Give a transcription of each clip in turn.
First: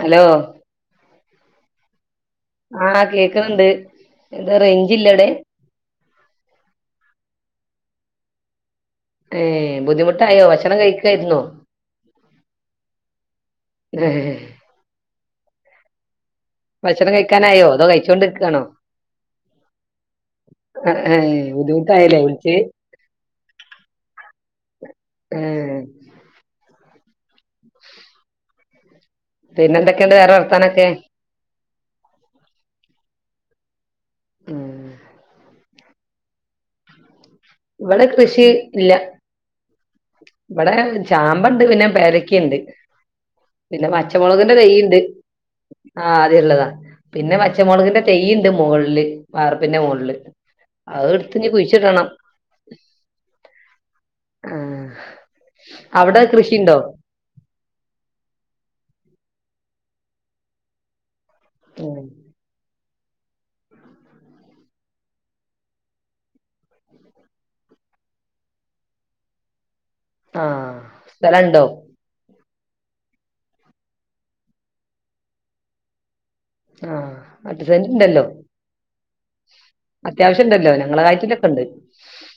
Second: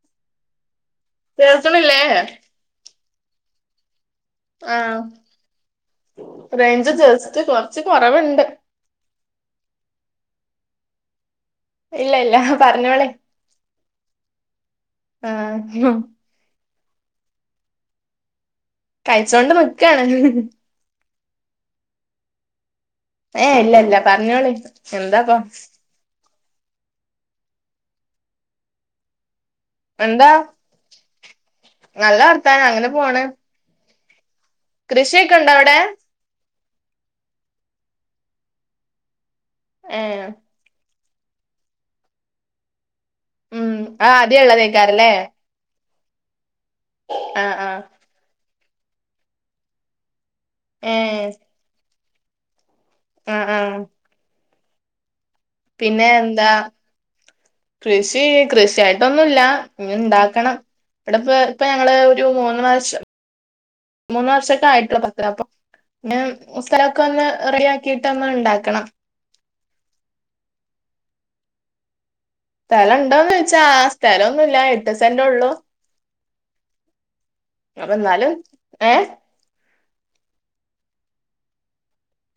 Hello കേൾക്ക്ണില്ലേ? ആഹ് കേക്ക്ണ് ണ്ട് ആറേഞ്ച് ജേസ്ററ് കൊറച്ച് കൊറവുണ്ട്. ഏബുദ്ധിമുട്ടായോ? ഭക്ഷണം കഴിക്കായിരുന്നോ? ഇല്ല ഇല്ല പറഞ്ഞോളിം ഏഹ് ആ ഭക്ഷണം കഴിക്കാനായോ അതോ കഴിച്ചുകൊണ്ടിരിക്കുകാണോ? കഴിച്ചോണ്ട് നിക്കാണ്. ആബുധിമുട്ടായല്ലേ വിളിച്ച്. ഏ ഇല്ല ഇല്ല പറഞ്ഞോളി എന്താപ്പ ഏഹ് പിന്നെ എന്തൊക്കെയുണ്ട് എന്താ വേറെ വർത്താനൊക്കെ നല്ല വർത്താന അങ്ങനെ പോണ്. ഉം കൃഷിയൊക്കെ ഉണ്ടോ അവിടെ? ഇവിടെ കൃഷി ഇല്ല ഏ ഇവിടെ ചാമ്പ ഉണ്ട് പിന്നെ പെരക്കിുണ്ട് ഉം പിന്നെ ആ ആദ്യം പച്ചമുളകിന്റെ തെയുണ്ട്. ഉള്ളതേക്കാരല്ലേ ആഹ് അത്ള്ളതാ പിന്നെ ആ ആ പച്ചമുളകിന്റെ തെയ്യുണ്ട് മുകളില് വാർുപ്പിന്റെ മുകളില് ഏ അത് എടുത്ത്നി കുഴിച്ചിട്ടണം. ആഹ ആഹ ഉം പിന്നെ എന്താ കൃഷി കൃഷിയായി പട്ടൊന്നുമല്ല ഇ ഇണ്ടാക്കണം ഇവിടെപ്പ ഇപ്പൊ ഞങ്ങള് ഉം ഒരു മൂന്ന് മാഷം. [inaudible] മൂന്ന് വർഷൊക്കെ ആയിട്ടുള്ളോ മത്ര അപ്പൊ പിന്നെ സ്ഥലമൊക്കെ ഒന്ന് ഇറിയക്കിട്ട്ന്ന ഉണ്ടാക്കണം ആഹ സ്ഥലുണ്ടോ? സ്ഥലംണ്ടോന്ന് ചോച്ചാ സ്ഥലംഒന്നുമില്ല എട്ട് സെന്റ ഉള്ളു. ആഹ എട്ട് സെന്റിണ്ടല്ലോ. എന്നാലും ഏഹ് അത്യാവശ്യം ഉണ്ടല്ലോ ഞങ്ങളെ കായറ്റിലൊക്കെ ഉണ്ട്.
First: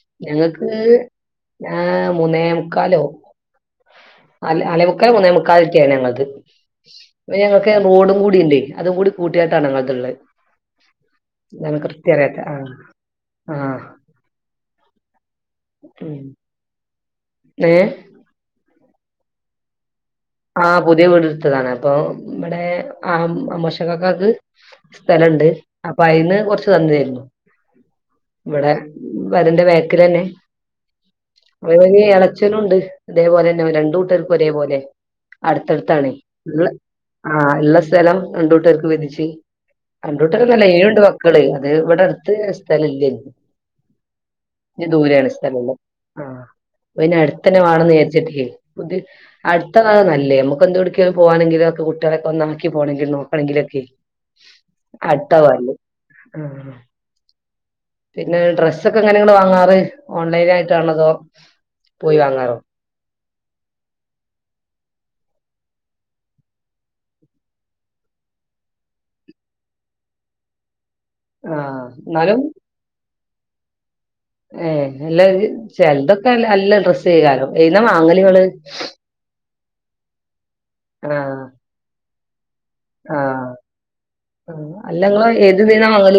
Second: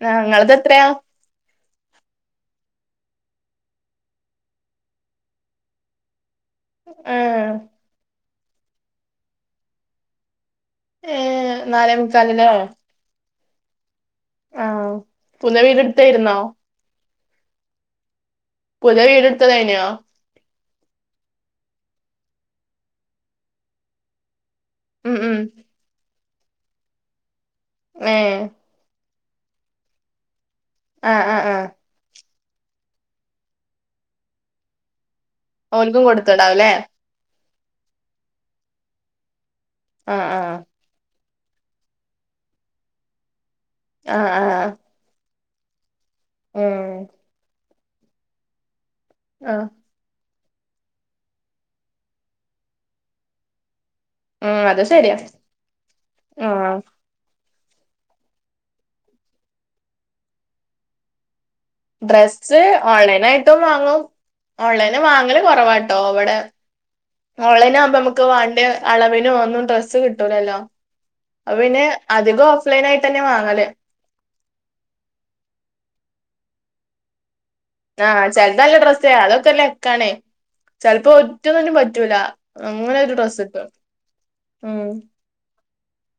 ആഹ നിങ്ങളത് എത്രയാ? ആഹ മുന്നേമുക്കാലോ നലോമുക്കാലോ? മുന്നേമക്കാലൊക്കെയാണ് ഞങ്ങളത്. ഏഹ് ഞങ്ങൾക്ക് റോഡും കൂടി ഉണ്ട് അതും കൂടി കൂട്ടിയായിട്ടാണ് ഞങ്ങള്ളത്. ഏഹ് ഞൻ നാലേ കൃത്യരത്തെ ആഹ ആഹ ആഹ പുന്ന വീടെടുത്തായിരുന്നോ? ഏ പുതിയ വിട് ടുത്ത തായിന ആ പുതിയ വീടടുത്തതാണ് അപ്പൊ ബടെ ആ അമ്മോശക്കാക്കാക്ക് ഉം ഉം സ്ഥലണ്ട് അപ്പൊയ്ന്ന് കൊറച്ച് തന്നയിരുന്നു. ഹേ. ന്റെ ബേക്കിലന്നെ. ആഹ ആഹ ആഹ. ച്ഛനുണ്ട് തേപോലെ ന്നെ രണ്ടൂട്ടർക്കും ഒരേപോലെ ഓൽക്കും അടുത്തടുത്താണ്. കൊടുത്തുണ്ടാവുല്ലേ ആ ഇള്ള സ്ഥലം രണ്ടൂട്ടുകർക്ക് വിതിച്ച് ആഹ് ആഹ് രണ്ടൂട്ടുർന്നല്ല ഏയുണ്ട് ക്കൾ അത് ഇവടടുത്ത് സ്ഥലല്ലനീ. ആ ആ. ആപിന്നെടുത്തന്നെ വാണംന്ന്ചാരിച്ചിട്ടേ പുതി ആഹ് നല്ലേ നമക്കന്തോടക്കെ പോണെങ്കിലക്കെ കുട്ടിളൊക്കെ ഒന്നാക്കി പോണെങ്കിൽ നോക്കണങ്കിലൊക്കെ ഉം അത് ശരിയാ അത്ത വലി ആ ആഹ് പിന്നെ ഡ്രെസ്സൊക്കെ ങ്ങനെങ്ങൾ വാങ്ങാറ് ഓൺലൈനായിട്ടാണതോ? ഡ്രസ്സ് ഓൺലൈനായിട്ടും വാങ്ങും ഓൺലൈ വാങ്ങല് കുറവാട്ടോ വടെ ഓണ്ലൈനവുമ്പോ നമുക്ക് വാണ്ട്യ അളവിനും ഒന്നും ഡ്രസ്സ് കിട്ടൂലല്ലോ. ആ അപ്പ പിന്നെ എന്നാലും അധികം ഓഫ്ലൈൻയിട്ടന്നെ വാങ്ങൽ. ഏ അല്ല ചെലതൊക്കെല്ല അല്ല ഡ്രസ്സയ്കാരം. ആഹ് ചെലതല്ല ഡ്രസ്സയ്ക്കാരം അതൊക്കെല്ലക്കാണേ. ചെൽപ്പോ ആ ഒറ്റന്നിന്നും പറ്റൂല അങ്ങനെ ഒരു ഡ്രസ് ഇട്ട് ആ അല്ലങ്ങൾ ഏത് തീന്നാ വാങ്ങൽ?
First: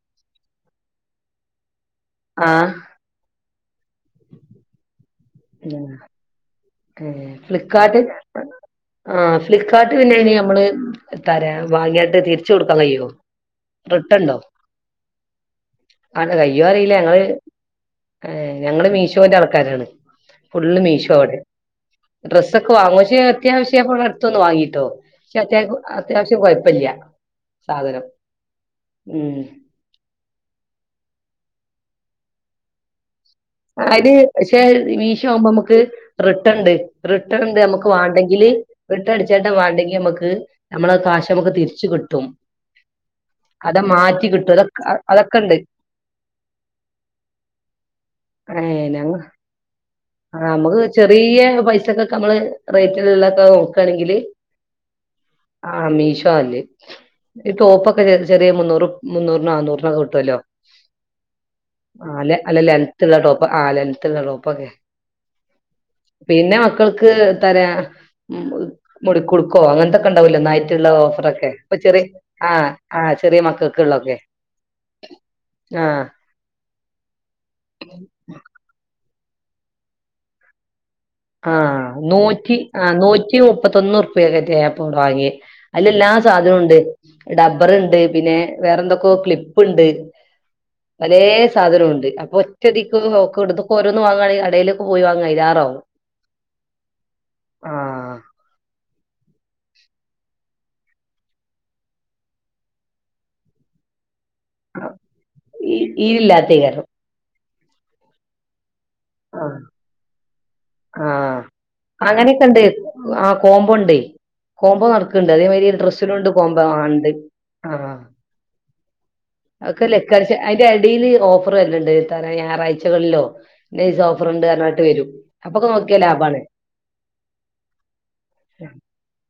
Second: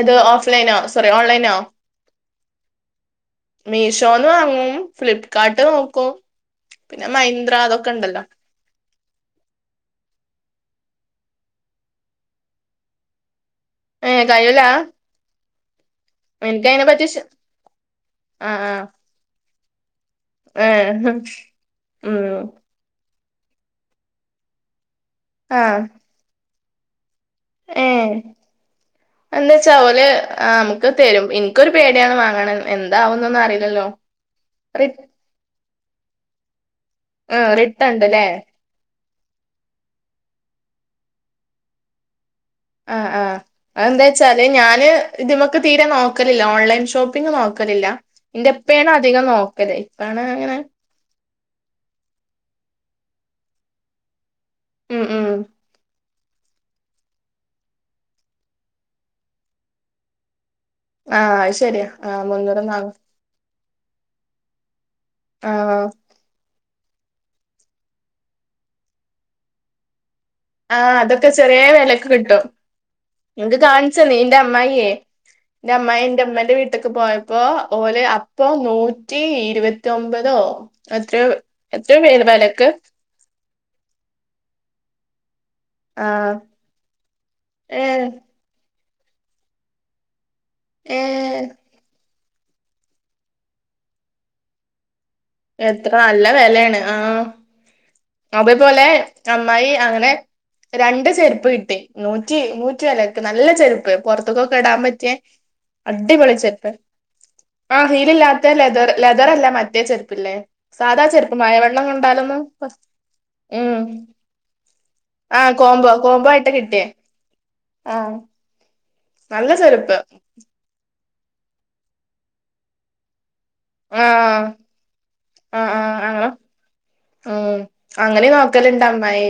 അത് ഓഫ്ലൈനോ സോറി ഓൺലൈനാ? ആ. മീഷോന്ന് വാങ്ങും ഫ്ലിപ്കാർട്ട് നോക്കും. പിന്നെ മൈന്ത്ര അതൊക്കെ ഫ്ലിപ്കാർട്ട് ഇണ്ടല്ലോ ആ ഫ്ലിപ്കാർട്ട് പിന്നെന് നമ്മള് തരാ വാങ്ങയിട്ട് തിരിച്ചൊടുക്കാൻ കയ്യോ? ഏ കയ്ലാ? ആ കയ്യോറില ഞങ്ങള് ആഹ് ഞങ്ങള് ആഹ് മീശോന്റെൾക്കാരാണ്. ഫുള്ള് ഏഹ് മീശോ വ്ടെ. ഉം ഡ്രസ്സക്കെ വാങ്ങും ചെയ് അത്യാവശ്യം അപ്പടുത്തൊന്ന് വാങ്ങിട്ടോ. പക്ഷെ അത്യാവ അത്യാവശ്യ കൊയ് പ്പല്ല്യാ. ഏ ഉം എന്താച്ച അവല് നമുക്ക് തരും. ക്കൊരു പേടിയാ വാങ്ങണ എന്താ അത് ക്ഷെ മീശാവുമ്പോ നമക്ക് റിട്ടൺണ്ട്. ആഹ് റിട്ടേൺണ്ട് റിട്ടൺ നമ്മുക്ക് ഉണ്ട്ല്ലേ വാണ്ടെങ്കില് റിട്ടണടിച്ചിട്ട് വേണ്ടങ്കിമക്ക് നമ്മളെ കാശമക്ക് തിരിച്ച് കിട്ടും. ആഹ് ആഹ് അത മാറ്റി അതെന്താച്ചാല് കിട്ടും അതൊ ഞാന് അതൊക്കെ ഉണ്ട് ഇതിമ്മക്ക് തീരെ നോക്കലില്ല ഓൺലൈൻ ഷോപ്പിംഗ് നോക്ക ക്കലില്ല ന്റെപ്പേണ് അധികം നോക്കല്. ഇപ്പാണ് ആ അങ്ങനെ മ്മക്ക് ചെറിയ പൈസക്കെക്കെ മ്മള് റേറ്റിൽ ള്ളൊക്കെ നോക്കണെങ്കില് ഉം ഉം ആ മീശോ ല്ലെ ഈ ടോപ്പൊക്കെ ചെറിയ മുന്നൂറ് മുന്നൂറിനാന്നൂറിനൊക്കെ കിട്ടുല്ലോ. ആഹ് അത് ശരിയാ ആഹ് ആല്ല അല്ല മുന്നൂറ് നാന്നൂ ലെൻത്തള്ള ടോപ്പ ആ ലൻത്തിള്ള ടൊപ്പക്കെ. ആഹ് പിന്നെ മക്കൾക്ക് തരാ മുടിക്കുടുക്കോ അങ്ങനത്തെ ണ്ടാവലോ നൈറ്റള്ള ആഹ് അതൊക്കെ ഓഫറക്കെ ചെറിയ പ്പൊ ചെറി വെലക്ക് കിട്ടും ആ ആ ചെറിയ മക്കക്കെള്ള ക്കെ. ന്റെ അമ്മായി ന്റെ മ്മന്റെ വീട്ടക്കെ പോയപ്പോ ഓൽ അപ്പൊ നൂ റ്റി ഇരുപത്തിയൊമ്പതോ ആ നൂറ്റി ആ നൂറ്റി മുപ്പത്തൊന്ന് റുപ്പ്യൊവരെക്കെ ഞാന് വാങ്ങി. അയ്ലല്ലാ ആഹ് സാധനുണ്ട് ഡബ്ബർണ്ട് ഏഹ് പിന്നെ വേറെന്തൊക്കോ ക്ലിപ്പുണ്ട്. പലേ ഏഹ് സാധനുണ്ട്. അപ്പൊ ഒറ്റടിക്ക് ഓക്ടുന്ന ഓരോന്ന് വാങ്ങണെങ്കിൽ കടേല് പോയിവാങ്ങാ അയിലേറാകും എത്ര നല്ല വെലയാണ് ആ ആഹ് അതു പോലെ അമ്മായി അങ്ങനെ രണ്ട് ചെരുപ്പ് കിട്ടി നൂറ്റി നൂറ്റി വെലക്ക് നല്ല ചെരുപ്പ്. പുറത്ത്ക്കൊക്കെ ഇടാൻ പറ്റിയ ഈ അടിപ്പൊളി ചെരുപ്പ് ഈരില്ലാത്തേയ്ക്കാരം ആ ഹീലില്ലാത്ത ലെതറ് ലെതറ അല്ല മറ്റേ ചെര്പ്- ആ കൊണ്ടാലൊന്നും അങ്ങനെയൊക്കെ ഇണ്ട് ആ കോമ്പോ ഉം ഇണ്ടേ. കോംബോ നടക്ക്ണ്ട് ആ അതേമാതിരി കോംബോ ഡ്രസ്സിലും കോംബോ ഇണ്ട് ആയിട്ട് കോംമ്പോ ആ കിട്ടിയേ ണ്ട് ആ നല്ല ഒക്കെ ചെരുപ്പ് ലക്കട്ച്ചല് അതിന്റെ എടീല് ഓഫറ് വരല്ണ്ട് എത്ത ഞായറാഴ്ചകളിലോ നൈസ് ആ ഓഫറ്ണ്ട് ന്ന് പറഞ്ഞ്കാണ്ട് വരും ആ അപ്പൊക്ക നോക്കിയാ ലാഭം അങ്ങനെ ആണ്. ആ അങ്ങനെ നോക്കലുണ്ട് അമ്മായി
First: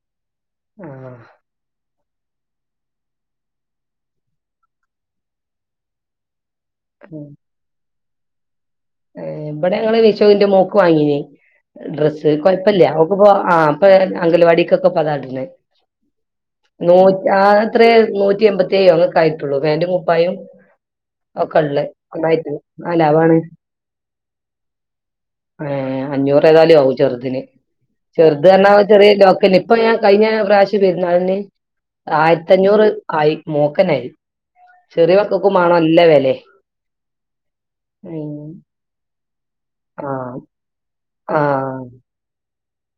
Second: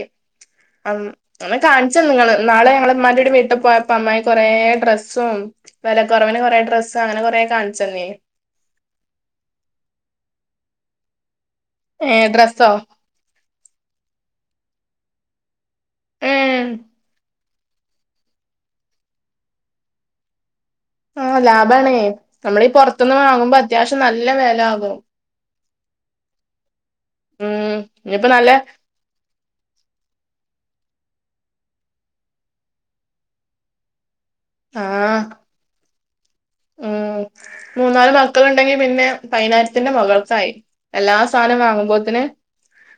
ഉം ആഹ് എന്നെ കാണിച്ച് ങ്ങള് ന്നാള് ഞങ്ങള് മ്മാന്റെ കൂടെ വീട്ടി പോയപ്പോ അമ്മായി കുറേ ഡ്രസ്സും. വെല കുറവിന് കുറെ ഡ്രസ്സ് അങ്ങനെ കൊറേ കാണിച്ചു തന്നീനി. ഏ ഇവിടെ ഞങ്ങള് വിഷൂന് ന്റെ മോക്ക് വാങ്ങീനി. ഏ ഡ്രസ്സ് ഡ്രസ്സോ കൊഴപ്പില്ല അവക്ക് പോ ആ പ്പോ അംഗനവാടിയില്ക്കൊക്കെ അതാ ട്ന്നെ. ഉം [unintelligible] ആത്രേ നൂറ്റി എമ്പത്തിയ്യോ അങ്ങെത്രേ ആയിട്ടുള്ളൂ ഫേന്റും കുപ്പായും. ആ ഒക്കെള്ളെ ലാഭാണ്. ഒന്നായിട്ട് നമ്മളീ ആഹ് പുറത്തൊന്ന് വാങ്ങുമ്പോ അത്യാവശ്യം നല്ല വെല ആകും. ഏ അഞ്ഞൂറ് ഏതായാലും ആവും ചെറുതിന്. ഉം ഇനിയിപ്പോ ചെറുത് നല്ല ന്ന പറഞ്ഞ ചെറിയ ലോക്കില്ലേ ഇപ്പ ഞാ കഴിഞ്ഞ പ്രാശ്യം പെരുന്നാളിന് ആയിരത്തഞ്ഞൂറ് ആയി മോക്കെന്നായി. ആ ചെറിയ മക്കക്കും വാണം നല്ല വെല് ഉം മൂന്നാല് മക്കളുണ്ടെങ്കി പിന്നെ പതിനായിരത്തിന്റെ ആഹ് മകൾക്കായി എല്ലാ സാധനും വാങ്ങുമ്പോത്തിന്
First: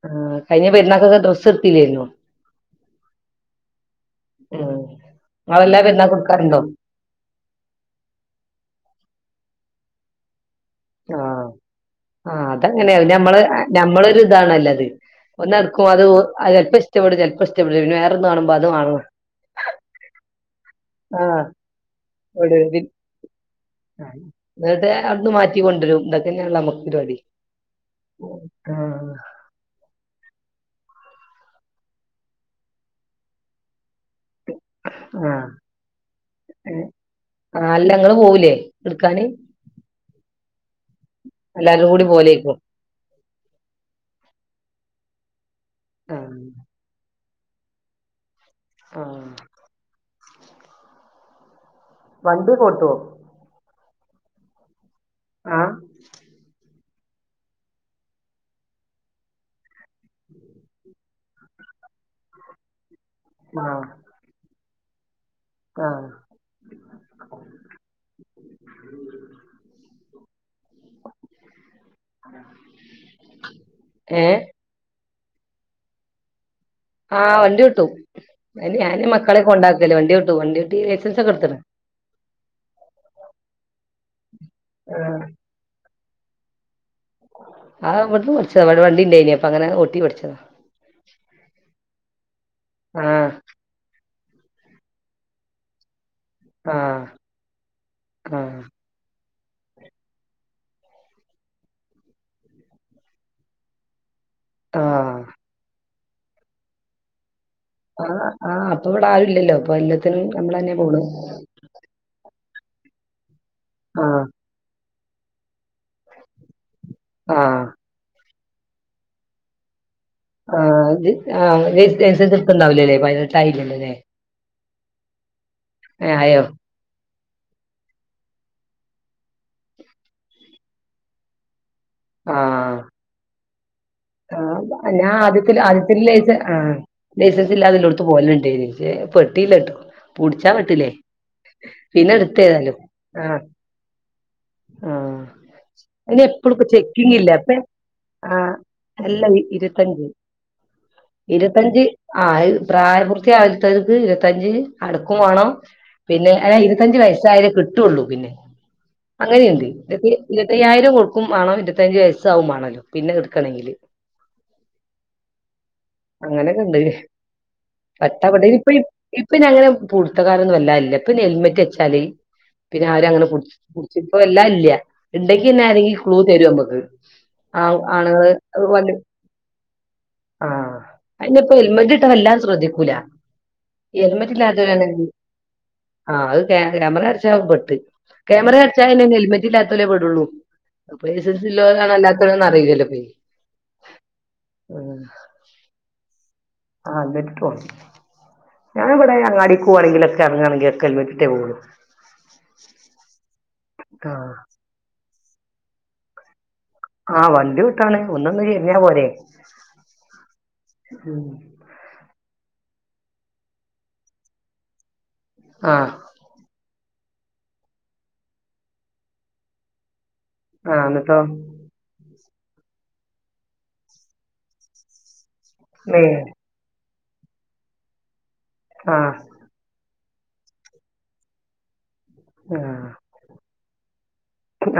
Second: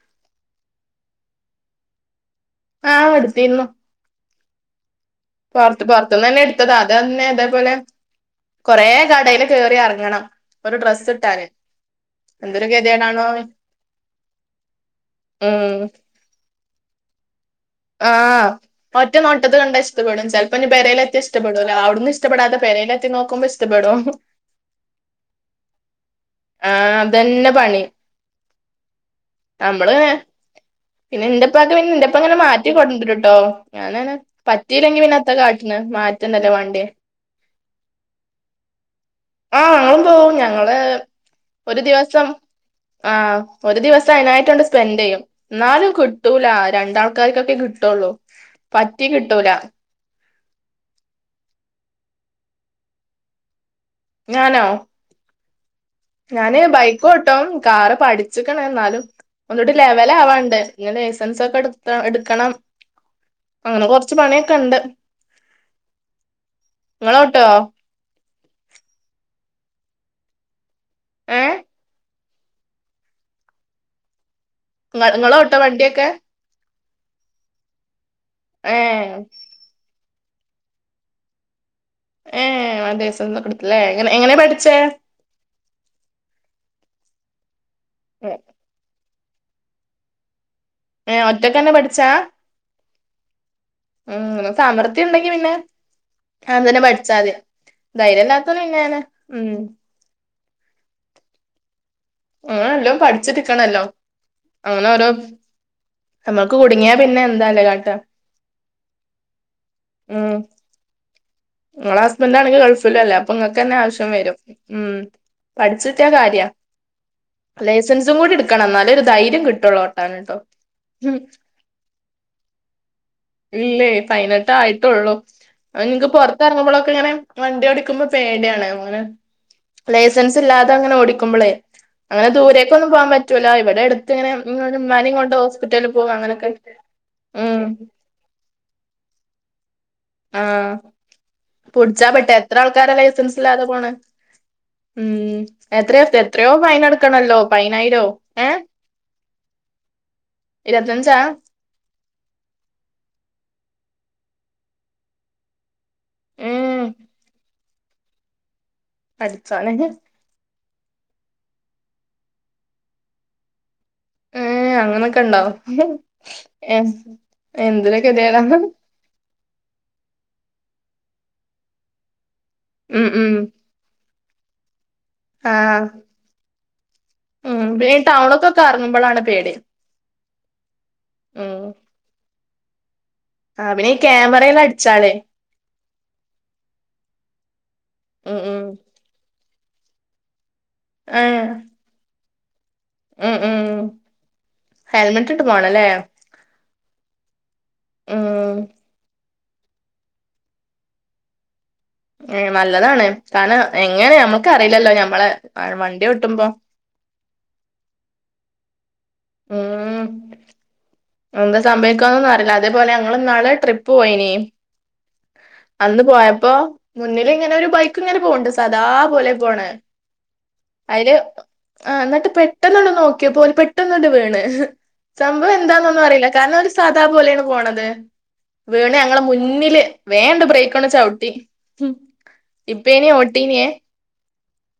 ആ കഴിഞ്ഞ പെര്ന്നാള്ക്കൊക്കെ ഡ്രസ് എടുത്തില്ലാരുന്നോ? ആ ആ പറത്ത് പാറത്ത്ന്ന് തന്നെ എടുത്തതാ അത തന്നെ അതേപോലെ കൊറേ കടെയില് കയറി എറങ്ങണം ഒരു ഡ്രസ്സ് ഇട്ടാന്. ആ എന്തൊരു അതങ്ങനെയ ഗതികേടാണോ മ്മള് ഞമ്മളൊരു ഇതാണല്ലോ അത് ഉം ഒന്നെട്ക്കും അത് അത് [unintelligible] [unintelligible] ചെലപ്പോ ഇഷ്ട് ആ ഒറ്റ നോട്ടത്ത് കണ്ട ഇഷ്ടപടും ചെലപ്പോ ഇഞ് പേരയിലെത്തി ആഹ് ഇഷ്ടപ്പെടൂല അവിടന്ന് ഇവിടെ ഇഷ്ടപ്പെടാത്തെ പേരയില് എത്തി നോക്കുമ്പോ ഇഷ്ടപ്പെടും. കൊണ്ടെരും ഇതൊക്കെതന്നെയാണല്ലാ നമ്മക്ക് ആഹ് ചോലി. അതന്നെ പണി നമ്മള് പിന്നെ എന്റപ്പാക്ക് പിന്നെ എന്റെപ്പ ഇങ്ങനെ മാറ്റി കൊണ്ടോരുംട്ടോ ഞാനാണ് പറ്റിയില്ലെങ്കി പിന്നെ എത്താ ആഹ് കാട്ടണ്. മാറ്റെന്നല്ലേ വാണ്ടി. ആ അല്ല നിങ്ങ പോവൂലേ? എടുക്കാന് ആ ഞങ്ങളും പോവും ഞങ്ങള് ഒരു എല്ലാരും കൂടി ദിവസം. പോവലേക്കും ആ ഒരു ദിവസം അയിനായിട്ടാണ്ട് ആ സ്പെൻഡ് ചെയ്യും. എന്നാലും ആഹ് കിട്ടൂല രണ്ടാൾക്കാർക്കൊക്കെ കിട്ടുള്ളൂ പറ്റി ആഹ് കിട്ടൂല വണ്ടി ഓട്ടുവോ ഞാനോ ആ ട്ടും കാറ് പഠിച്ചിക്ക്ണ്. എന്നാലും ഒന്നൂടി ലെവല് ആവാണ്ട്. ഇഞ് ലൈസൻസ് ഒക്കെ എടുത്ത എടുക്കണം ആഹ് അങ്ങനെ കൊറച്ച് പണിയൊക്കെ ഇണ്ട് ആഹ് നിങ്ങളോട്ടോ? ഏഹ് ഏ ങ്ങ ങ്ങളോട്ടോ വണ്ടിയൊക്കെ? ആ വണ്ടി ഓട്ടും ഞാനാ ഏഹ് മക്കളെ കൊണ്ടാക്കല് വണ്ടി ഓട്ടും വണ്ടി ഓട്ടി ലൈസൻസ്. ഒക്കെടുത്തുക്ക്ണ്. [unintelligible] എങ്ങനെയ പഠിച്ചേ? ആ വിടുന്ന് പഠിച്ചതാ ഇവിടെ വണ്ടി ഇണ്ടായീനി അപ്പൊ അങ്ങനെ ഓട്ടി പഠിച്ചതാ. ഏ ഒറ്റക്കന്നെ പഠിച്ചാ ആഹ ഉം സമൃദ്ധിണ്ടെങ്കിൽ പിന്നെ അതന്നെ ആഹ് പഠിച്ചാമതി ധൈര്യംല്ലാത്തോന്ന് ആഹ് പിന്നെ ഉം അങ്ങനെല്ലോ പഠിച്ചിരിക്കണല്ലോ അങ്ങനെ ഓരോ ആഹ് നമ്മക്ക് കുടുങ്ങിയാ പിന്നെ എന്താല്ലേ കാട്ടാ ആ ആ അപ്പോവിവിടെ ആരുല്ലല്ലോ അപ്പോല്ലാത്തിനും ഉം നമ്മൾ തന്നെ പോന്നത് നിങ്ങളെ ഹസ്ബൻന്റാണെങ്കിൽ ഗൾഫിലും അല്ലേ അപ്പോ നിങ്ങൾക്ക് തന്നെ ആവശ്യം ആഹ് വരും ഉം പഠിച്ചിട്ടിയാ കാര്യ ആഹ് ലൈസൻസും കൂടി എടുക്കണം എന്നാലേ ഒരു ധൈര്യം കിട്ടുള്ളൂ ഓട്ടാന്ട്ടോ ആ ഇജ്ജ് ആ ലൈസൻസെത്തുണ്ടാവില്ലാലെ ഇല്ലേ പതിനെട്ടേ ആയിട്ടുള്ളൂ നിങ്ങക്ക് ഏഹ് ആയോ പുറത്തിറങ്ങുമ്പോളൊക്കെ ഇങ്ങനെ വണ്ടി ഓടിക്കുമ്പോ പേടിയാണ് അങ്ങനെ ലൈസൻസ് ഇല്ലാതെ അങ്ങനെ ഓടിക്കുമ്പോളേ അങ്ങനെ ദൂരേക്കൊന്നും പോവാൻ പറ്റൂല ഇവിടെടുത്ത് ആ ഞാൻ ആദ്യത്തിൽ ആദ്യത്തിൽ പോകും ലൈസ അങ്ങനൊക്കെ ആ ലൈസൻസ് ഉം ഇല്ലാതെു എല്ലോട്ത്തും പോകലുണ്ട് പെട്ടിലാട്ടോ പുടിച്ചാ ആഹ് പെട്ടില്ലേ പുടിച്ചാ പിന്നെ പെട്ടെ എടുത്ത് എത്ര ഏതായാലും ആൾക്കാരാ ലൈസൻസ് ആഹ ഇല്ലാതെ പോണെ ആ ഉം എത്രയോ എത്രയോ എപ്പേളും ഇപ്പ ഫൈൻ ചെക്കിങ്ങില്ല അടക്കണല്ലോ അപ്പ പതിനായിരോ ആ ഏഹ് അല്ല ഇരുപത്തഞ്ച് ഇരുപത്തഞ്ചാ ഇരുത്തഞ്ച് ആ പ്രായപൂർത്തി ആഴത്തിൽക്ക് ഇരുപത്തഞ്ച് അടുക്കും വേണം പിന്നെ ഉം ഇരുപത്തഞ്ച് വയസ്സായാലേ കിട്ടുള്ളൂ പിന്നെ അങ്ങനെയുണ്ട് പടച്ചോനെ അയ്യായിരം കൊടുക്കുമാണം ഇരുപത്തഞ്ച് വയസ്സാവുംമാണല്ലോ പിന്നെ എടുക്കണെങ്കിൽ ഏ അങ്ങനൊക്കെണ്ടാവും ഏ അങ്ങനെയൊക്കെണ്ട് വട്ടവടയിൽ എന്തൊരുക്കെതീടാന്നാ ഇപ്പൊ ഇപ്പൊ പിന്നെ അങ്ങനെ പുടുത്തക്കാരൊന്നും വല്ലാതെ ഇല്ല ഇപ്പം പിന്നെ ഹെൽമെറ്റ് വെച്ചാൽ പിന്നെ ഉം ആരങ്ങനെ ഉം പു വല്ലാതെയില്ല ഇണ്ടെങ്കിൽ തന്നെ ആഹ് ആരെങ്കിൽ ക്ലൂ തരും നമ്മക്ക് ഉം ആ പിന്നെ ഈ ആണുങ്ങള്‍ [unintelligible] പേടി ആഅയിനിപ്പോ ഉം എല്മറ്റിട്ടാൽ വല്ലാതെ ശ്രദ്ധിക്കൂല ആഹ് പിന്നെ ഈ ക്യാമറേല് ഹെൽമറ്റിലാത്തൊരണങ്കിൽ അടിച്ചാലേ ആഹ അത് ക്യാമറ അടച്ച പെട്ട് ഉം ക്യാമറ ഉം അടച്ചാൽ ഹെൽമറ്റ് ഹെൽമറ്റില്ലാത്തൊലേ പെടുള്ളൂ അപ്പൊ ഏഹ് ലൈസൻസിള്ളോരാണോ അല്ലാത്തോരാണോ അറിയില്ലല്ലോ ഉം ഉം ഉം ഹെൽമെറ്റ് ഇട്ട് പോണല്ലേ ആ [unintelligible] ഉം ഞാൻ ഇവിടെ അങ്ങാടി പോവാണെങ്കിലോക്കെ ഇറങ്ങുകണെങ്കിലോക്കെ ഹെൽമറ്റിട്ടേ പോകുള്ളു ഏ നല്ലതാണ് കാരണം എങ്ങനെ ആഹ് നമ്മൾക്ക് അറിയില്ലല്ലോ ഞമ്മളെ വണ്ടി ഓട്ടുമ്പോ ആഹ് വണ്ടി വിട്ടാണ് ഒന്നൊന്ന് ചെരിഞ്ഞാ പോരെ ഉം ഉം എന്താ സംഭവിക്കാന്നൊന്നും അറിയില്ല അതേപോലെ ഞങ്ങൾ ഇന്നാൾ ട്രിപ്പ് പോയിനി ആഹ് അന്ന് പോയപ്പോ മുന്നിൽ ഇങ്ങനെ ഒരു ബൈക്ക് ഇങ്ങനെ പോകണ്ട് സാദാ പോലെ പോണത് ആഹ് അയിൽ എന്നിട്ടോ ആ എന്നിട്ട് പെട്ടെന്നാണ്ട് നോക്കിയപോൾ പെട്ടെന്നണ്ട് വീണ് സംഭവം മേ എന്താന്നൊന്നും അറിയില്ല കാരണം ഒരു സാദാ പോലെയാണ് പോണത് വീണ് ആഹ് ഞങ്ങളെ മുന്നിൽ വേ അണ്ട് ബ്രേക്ക്കൊന്ന് ചവിട്ടി ആഹ് ഇപ്പേനി ഔട്ടീനിയേ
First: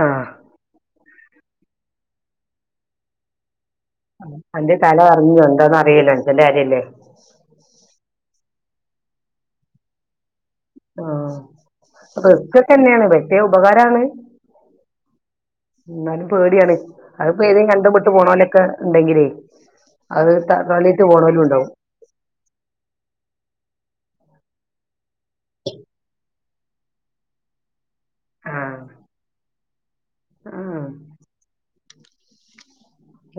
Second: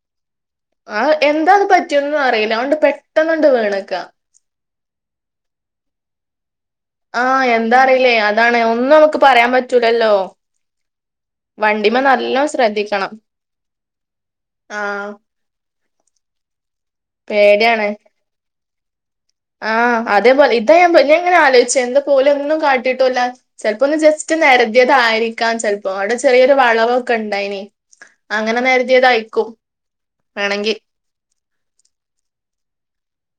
ആഹ് ആ എന്താന പറ്റിയെന്ന് അറിയില്ല അതാണ്ട് പെട്ടെന്നാണ്ട് വീണ് അന്റെ തല അറിഞ്ഞുണ്ടോന്ന് അറിയില്ലേ ആഹ എന്താ അറിയില്ലേ അതാണ് ഒന്നും നമുക്ക് പറയാൻ പറ്റൂലല്ലോ ആ വണ്ടിമ്മ അപ്പൊ നല്ലോ ഇക്കെ തന്നെയാണ് ശ്രദ്ധിക്കണം പെട്ടേ ഉപകാരാണ് ആഹ് എന്നാലും പേടിയാണ് അതിപ്പോ ഏതേങ്കിലും പേടിയാണ് കണ്ടംപെട്ട് പോണലൊക്കെ ഉണ്ടെങ്കിലേ ആഹ് അത് അതേപോലെ ത- ഇതാ തള്ളിയിട്ട് ഞാൻ ഇങ്ങനെ പോണോലും ഉണ്ടാവും ആലോചിച്ചു എന്താ പോലും ഒന്നും കാട്ടിട്ടുംല്ല ചിലപ്പോന്ന് ജസ്റ്റ് ഇറ്റ് നേരതിയതായിരിക്കാം ചിലപ്പോ അവിടെ ചെറിയൊരു വളവൊക്കെണ്ടായിനി അങ്ങനെ ആഹ് നേരതിയതായിരിക്കും വേണെങ്കിൽ ആഹ്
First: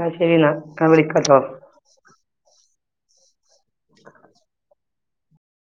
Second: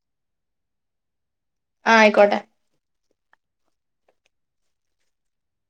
ആ ശരിന ക വിളിക്കട്ടോ. ആഹ ആയിക്കോട്ടെ. [unintelligible]